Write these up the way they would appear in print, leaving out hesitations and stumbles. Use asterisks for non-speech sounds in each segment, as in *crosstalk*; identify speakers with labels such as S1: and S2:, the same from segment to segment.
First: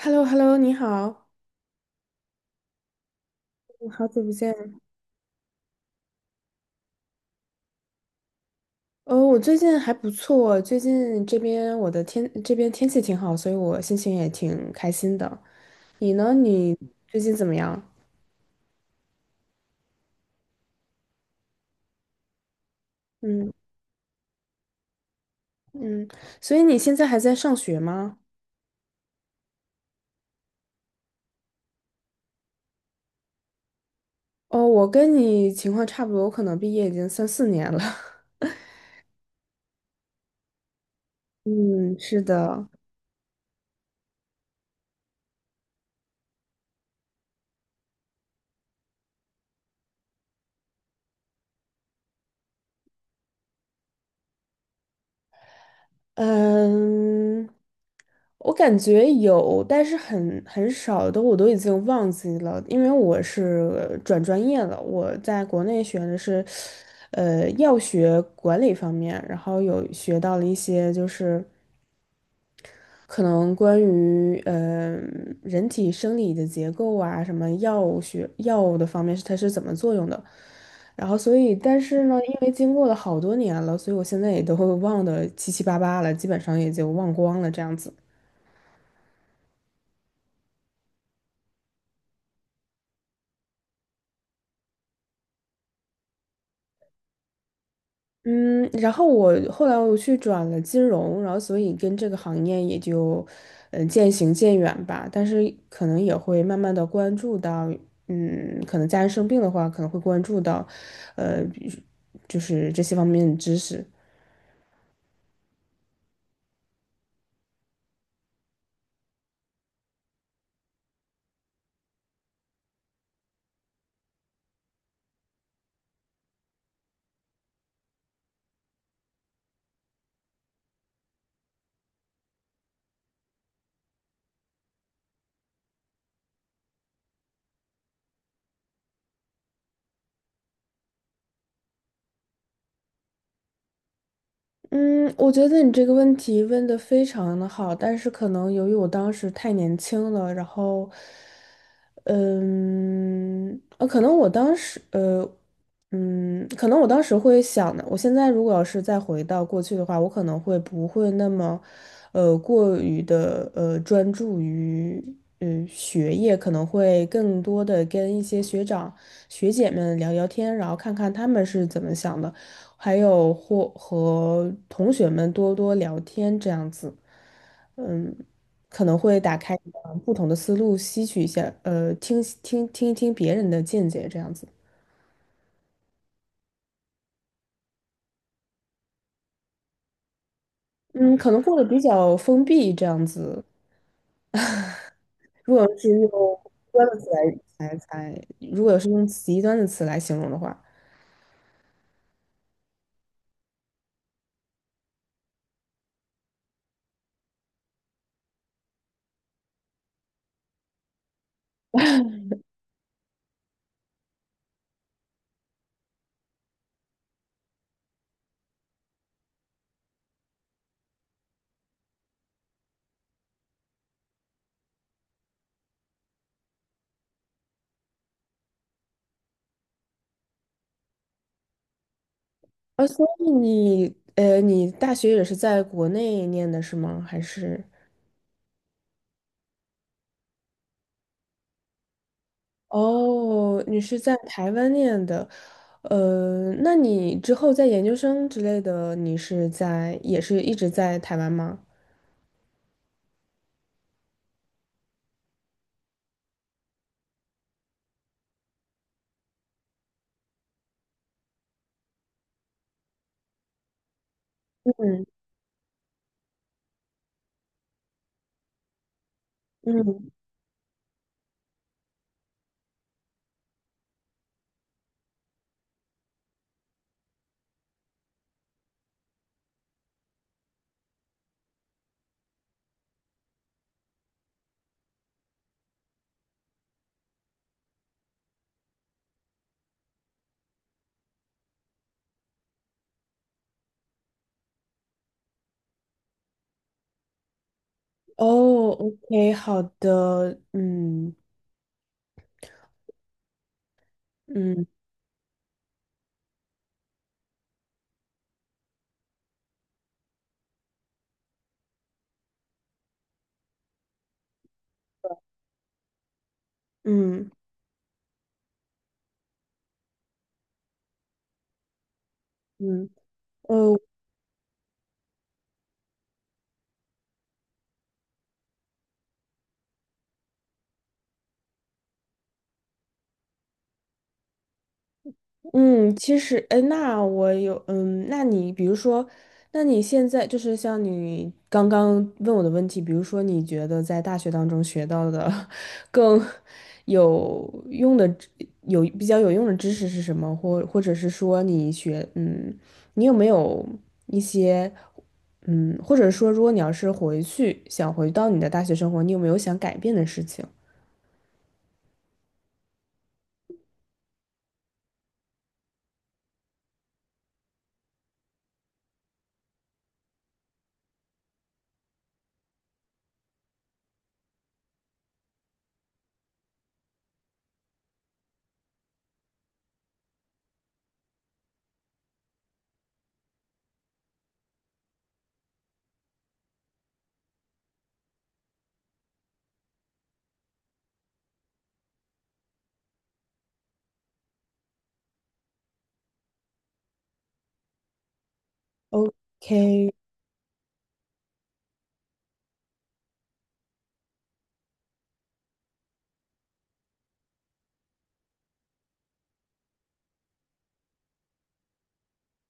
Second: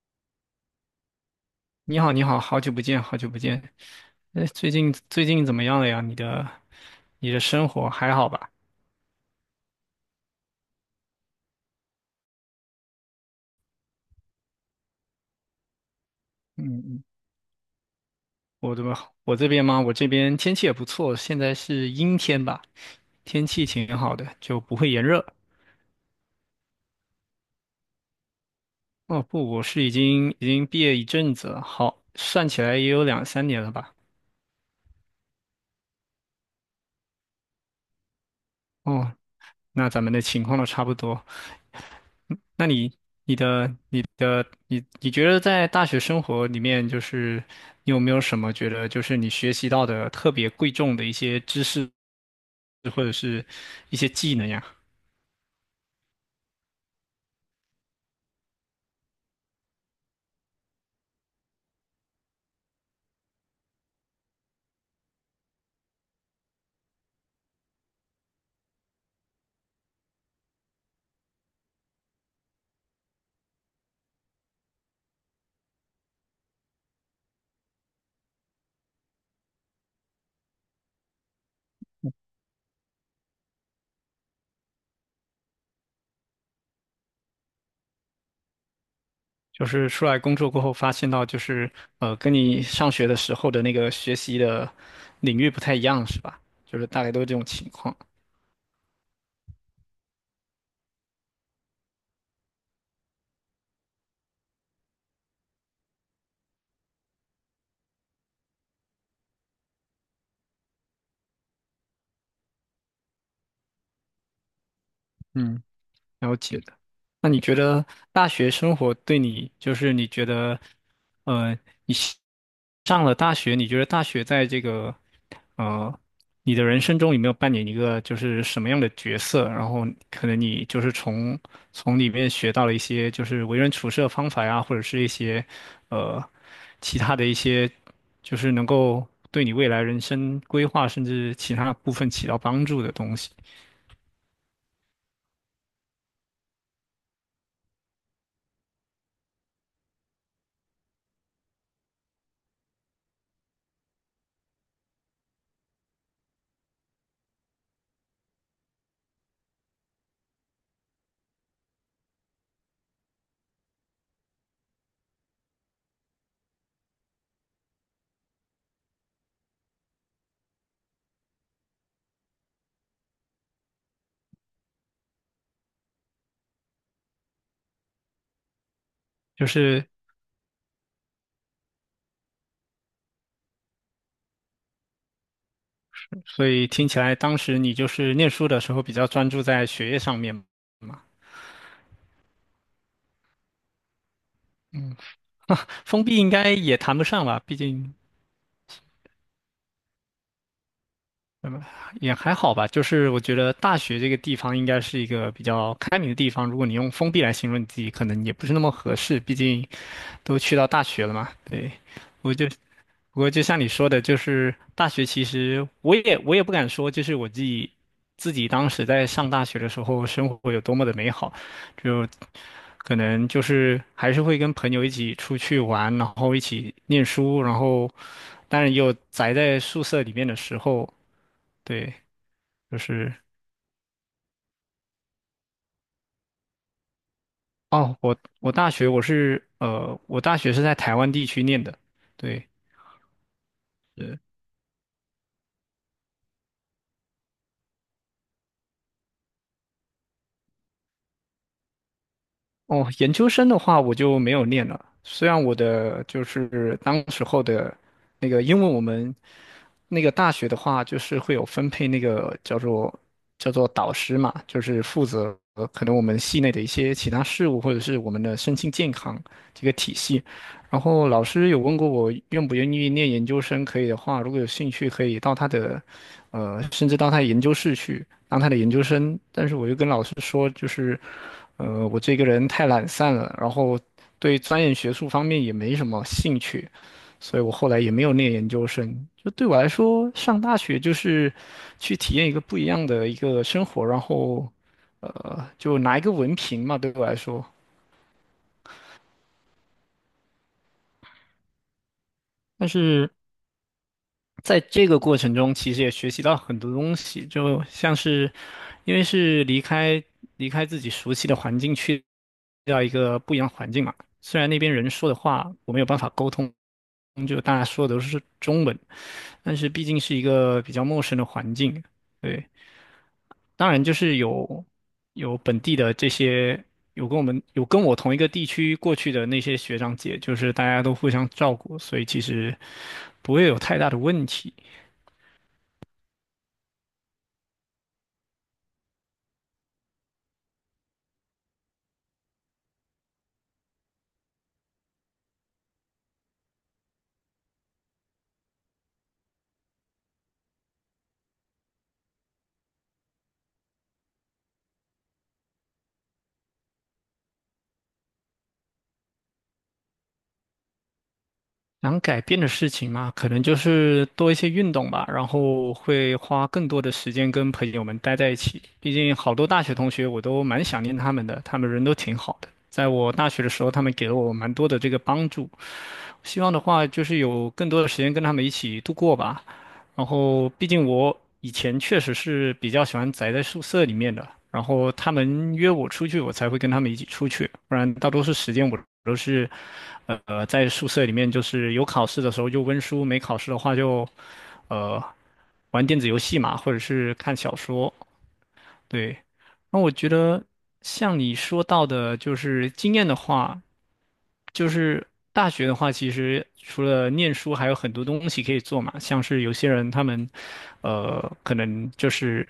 S1: h e l l o h e l l o 你好，
S2: 你好，你好，好久不见，好久不见。
S1: 我好久不
S2: 哎，最
S1: 见。
S2: 近最近怎么样了呀？你的生活还好吧？
S1: 哦，我最近还不错，最近这边我的天，这边天气挺好，所以我心情也挺开心的。你呢？你
S2: 嗯嗯，
S1: 最近怎么样？
S2: 我这边我这边吗？我这边天气也不错，现在是阴天吧，天
S1: 嗯
S2: 气挺好的，就不会炎热。
S1: 嗯，所以你现在还在上学吗？
S2: 哦不，我是已经毕业一阵子了，好，算起来也有两三年了吧。
S1: 哦，我跟你情况差不多，我可能毕业已经三四年了。*laughs*
S2: 哦，那咱们的情况都差不多。
S1: 嗯，是
S2: 那
S1: 的。
S2: 你、你的、你的、你，你觉得在大学生活里面，就是你有没有什么觉得，就是你学习到的特别贵重的一些知识或者是一些技能呀？
S1: 嗯，我感觉有，但是很少的，我都已经忘记了，因为我是转专业了。我在国内学的是，药学管理方面，然后有学到了一些就是。可能关于人体生理的结构啊，什么药学药物的方面是它是怎么作用的。然后所以，但是呢，因为经过了好多年了，所以我现在也都会忘得七七八八了，基本上也就忘光了这样子。
S2: 就是出来工作过后发现到，就是跟你上学的时候的那个学习的领域不太一样，是吧？就是大概都是这种情况。
S1: 嗯，然后我后来去转了金融，然后所以跟这个行业也就，嗯，渐行渐远吧。但是可能也会慢慢的关注到，嗯，可能家人生病的话，可能会关注到，呃，比就是这些方面的知识。
S2: 嗯。了解的。那你觉得大学生活对你，就是你觉得，呃，你西上了大学，你觉得大学在这个，呃，你的人生中有没有扮演一个就是什么样的角色？然后可能你就是从里面学到了一些就是为人处事的方法呀，或者是一些，呃，其他的一些，就是能够对你未来人生规划甚至其他部分起到帮助的东西。
S1: 嗯，我觉得你这个问题问的非常的好，但是可能由于我当时太年轻了，然后，可能我当时，可能我当时会想的，我现在如果要是再回到过去的话，我可能会不会那么，过于的专注于学业，可能会更多的跟一些学长学姐们聊聊天，然后看看他们是怎么想的。还有或和同学们多多聊天这样子，可能会打
S2: 就
S1: 开你
S2: 是
S1: 的不同的思路，吸取一下，听一听别人的见解这样子。
S2: 所以听起来当时你就是念书的时候比较专注在学业上面嘛，
S1: 嗯，可能过得比较封闭这样子。
S2: 嗯，
S1: 如果是
S2: 封
S1: 用极
S2: 闭应该也
S1: 端的
S2: 谈不
S1: 词来
S2: 上吧，毕
S1: 来
S2: 竟
S1: 来，如果是用极端的词来形容的话，
S2: 也还好吧。就是我觉得大学这个地方应该是一个比较开明的地方，如果你用封闭来形容你自己，可能也不是那么合适，毕竟都去到大学了嘛。对，我就不过就像你说的，就是大学其实我也不敢说，就是我自己当时在上大学的时候，生活有多么的美好，就可能就是还是会跟朋友一起出去玩，然后一起念书，然后当然也有宅在宿舍里面的时候，对，就
S1: 啊，所
S2: 是
S1: 以你你大学也是在国内念的是吗？还是？
S2: 哦，我大学是在台湾地区念的，对。
S1: 哦，你是在台湾念的，那你之后在研究生之类的，你是也是一直在台湾吗？
S2: 哦，研究生的话我就没有念了。虽然我的就是当时候的那个，因为我们那个大学的话，就是会有分配那个叫做导师嘛，就是负责可能我们系内的一些其他事务，或者是我们的身心健康这个体
S1: 嗯，
S2: 系。然后老师有问过我愿不愿意念研究生，可以的话，如果有兴趣，可以到他的甚至到他的研究室去当他的研究生。但是我就跟老师说，就是。呃，我这个人太懒散了，然后对钻研学术方面也没什么兴趣，所以我后来也没有念研究生。就对我来说，上大学就是去体验一个不一样的一个生活，然后就拿一个文凭嘛，对我来说。
S1: 哦，OK，好的，
S2: 但是在
S1: 嗯
S2: 这个过程中，其实也学习到很多东西，就像是因为是离开自己熟悉的环境去到一个不一样的环境嘛，虽然那边人说的话我没有办法沟通。嗯
S1: 嗯
S2: 就大家说的都是中文，但是毕竟是一个比较陌生的环境，对，
S1: 嗯，
S2: 当
S1: 呃，
S2: 然就是有本地的这些有跟我同一个地区过去的那些学长姐，就是大家都互相照顾，所以其实不会有太大的问题。
S1: 嗯，其实，哎，那我有，嗯，那你比如说，那你现在就是像你刚刚问我的问题，比如说你觉得在大学当中学到的 *laughs* 更有用的知有比较有用的知识是什么？或者是说你学，嗯，你有没有一些，嗯，或者说如果你要是回去想回到你的大学生活，你有没有想改变的事情
S2: 能改变的事情嘛，可能就是多一些运动吧，然后会花更多的时间跟朋友们待在一起。毕竟好多大学同学我都蛮想念他们的，他们人都挺好的。在我大学的时候，他们给了我蛮多的这个帮助，希望的话就是有更多的时间跟他们一起度过吧。然后，毕竟我以前确实是比较喜欢宅在宿舍里面的，然后他们约我出去，我才会跟他们一起出去，不然大多数时间我都是，在宿舍里面，就是有考试的时候就温书，没考试的话就，呃，玩电子游戏嘛，或者是看小说。对，那我
S1: ？OK，
S2: 觉得像你说到的，就是经验的话，就是大学的话，其实除了念书，还有很多东西可以做嘛。像是有些人他们，可能就是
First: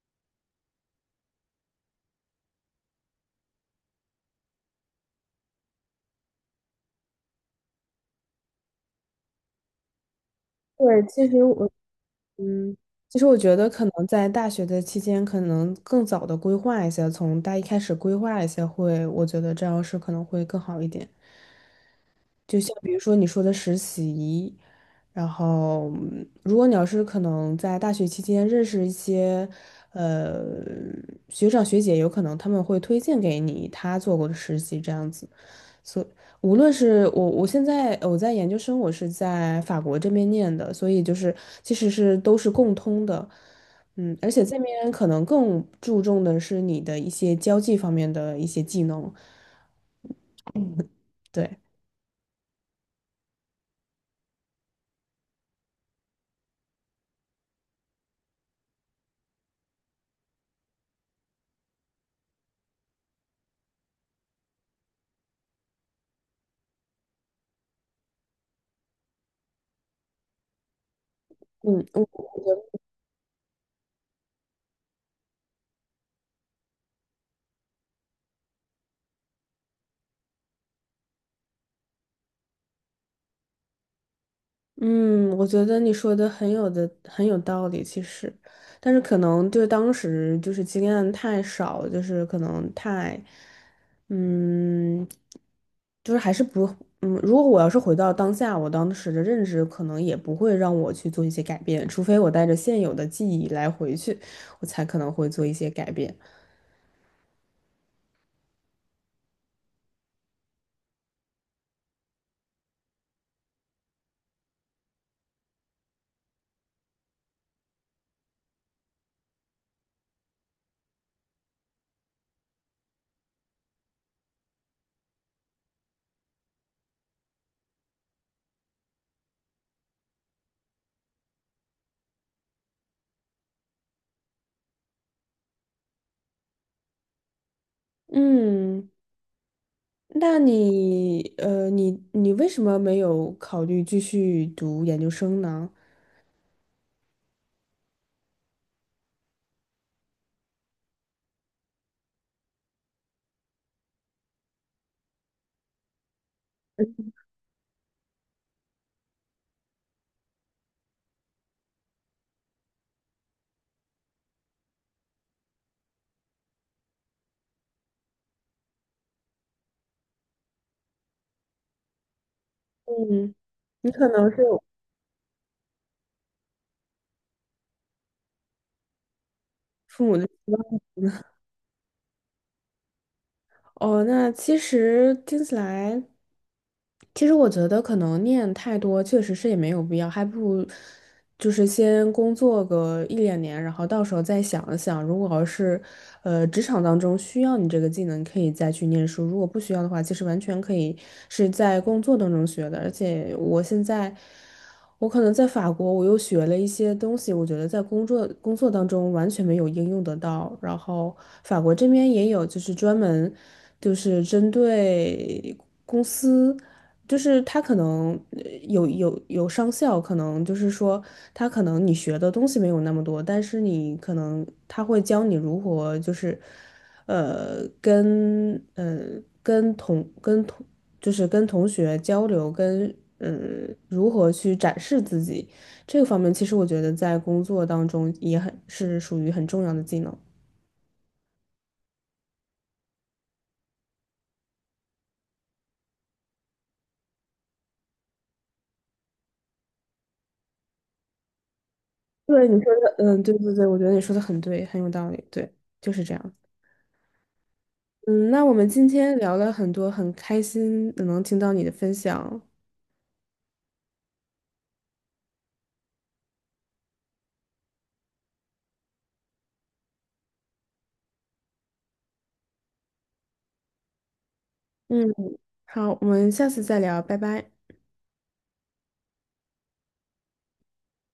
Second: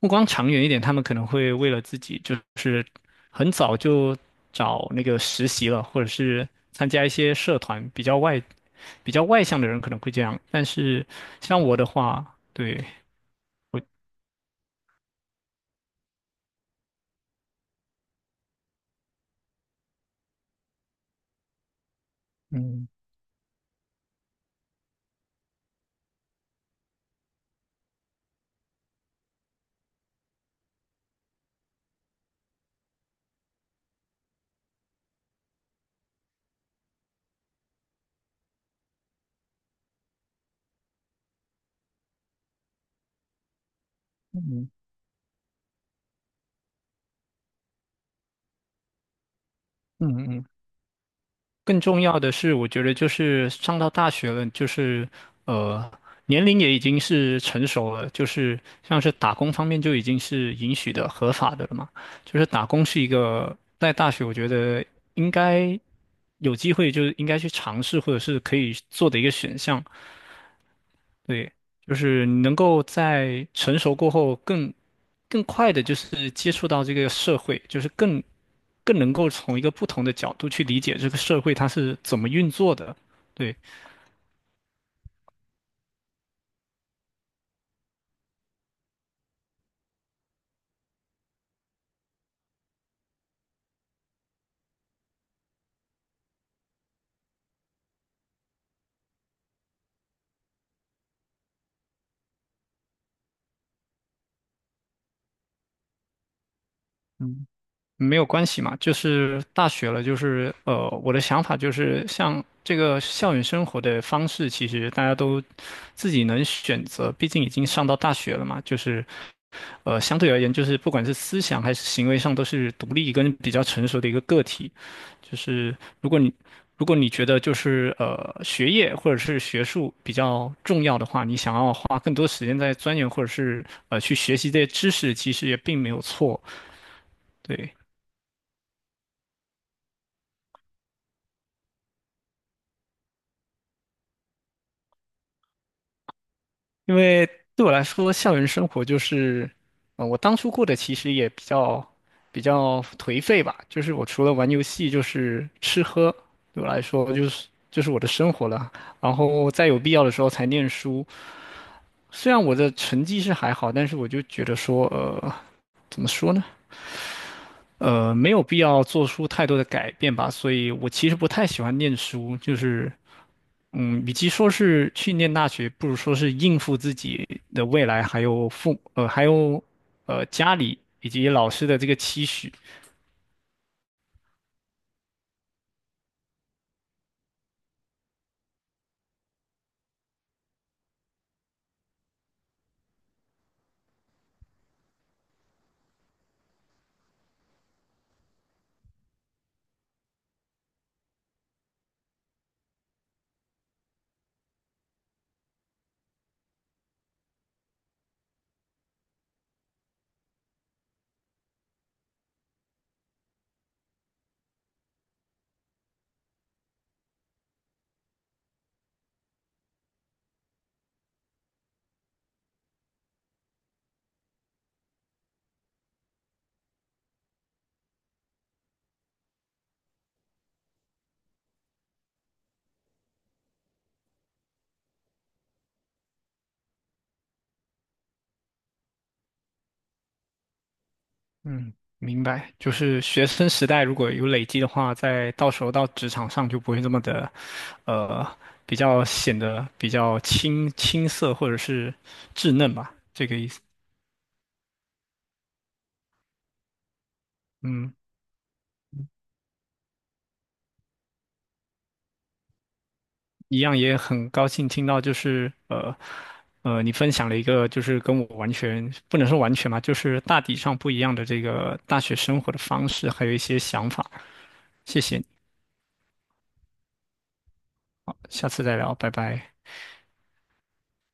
S2: 目光长远一点，他们可能会为了自己，就是很早就找那个实习了，或者是参加一些社团。比较外向的人可能会这样，但
S1: 对，
S2: 是像我的话，
S1: 嗯，
S2: 对，
S1: 其实我觉得
S2: 我，
S1: 可能在大学的期间，可能更早的规划一些，从大一开始规划一些会，我觉得这样是可能会更好一点。就像
S2: 嗯
S1: 比如说你说的实习，然后嗯如果你要是可能在大学期间认识一些呃学长学姐，有可能他们会推荐给你他做过的实习这样子。所无论是我，我现在我在研究生，我是在法国这边念的，所以就是其实是都是共通的，嗯，而且这
S2: 嗯
S1: 边可能更注重的是你的一些交际方面的一些技能，
S2: 嗯嗯嗯。
S1: 对，
S2: 更重要的是，我觉得就是上到大学了，就是呃，年龄也已经是成熟了，就是像是打工方面就已经是允许的、合法的了嘛。就是打工是一个在大学，我觉得应该有机会，就是应该去尝试或者是可以做的一个选项。对，
S1: 嗯，
S2: 就是你能够在成熟过后更快的，就是接触到这个社会，就是更能够从一个不同的角度去理解这个社会它是怎么运作的。对，
S1: 嗯，我觉得你说的很有道理，其实，但是可能就是当时就是经验太少，就是可能太，嗯，就是还是不，嗯，如果我要是回到当下，我当时的认知可能也不会让我去做一些改变，除非我带着现有的记忆来回去，我才可能会做一些改变。
S2: 嗯。没有关系嘛，就是大学了，就是我的想法就是，像这个校园生活的方式，其实大家都自己能选择，毕竟已经上到大学了嘛，就是相对而言，就是不管是思想还是行为上，都是独立跟比较成熟的一个个体。就是如果你如果你觉得就是呃学业或者是学术比较重要的话，你想要花更多时间在钻研或者是去学习这些知识，其实也并没有错，对。
S1: 嗯，那你，你为什么没有考虑继续读研究生呢？
S2: 因为对我来说，校园生活就是，我当初过得其实也比较颓废吧，就是我除了玩游戏，就是吃喝，对我来说就是我的生活了。然后在有必要的时候才念书，虽然我的成绩是还好，但是我就觉得说，呃，怎么说呢？没有必要做出太多的改变吧，所以我其实不太喜欢念书，就是
S1: 嗯，你
S2: 嗯，
S1: 可
S2: 与其
S1: 能是
S2: 说
S1: 有
S2: 是去念大学，不如说是应付自己的未来，还有还有
S1: 父母的期
S2: 家里
S1: 望
S2: 以及老师的这个期许。
S1: 哦。那其实听起来，其实我觉得可能念太多确实是也没有必要，还不如就是先工作个一两年，然后到时候再想一想，如果要是职场当中需要你这个技能，可以再去念书；如果不需要的话，其实完全可以是在工作当中学的。而且我现在。我可能在法国，我又学了一些东西，我觉得在工作当中完全没有应用得到。然后法国这边也有，就是专门就是针对公司，就是他可能有上校，可能就是说他可能你学的东西没有那么多，但是你可能他会教你如何就是。呃，跟嗯，跟同跟同就是跟同学交流，跟嗯如何去展示自己这个方面，其实我觉得在工作当中也很是属于很重要的技能。
S2: 嗯，明白。就是学生时代如果有累积的话，在到时候到职场上就不会这么的，呃，比较显得比较青涩或者是
S1: 对
S2: 稚
S1: 你说
S2: 嫩吧，
S1: 的，嗯，
S2: 这
S1: 对
S2: 个意
S1: 对
S2: 思。
S1: 对，我觉得你说的很对，很有道理，对，就是这样。
S2: 嗯。
S1: 嗯，那我们今天聊了很多，很开心能听到你的分享。
S2: 一样也很高兴听到，就是你分享了一个就是跟我完全不能说完全吧，就是大体上不一样的这个大学生活的方式，还有一些想法。谢
S1: 嗯，
S2: 谢你
S1: 好，我们下次再聊，拜拜。
S2: 下次再聊，拜拜。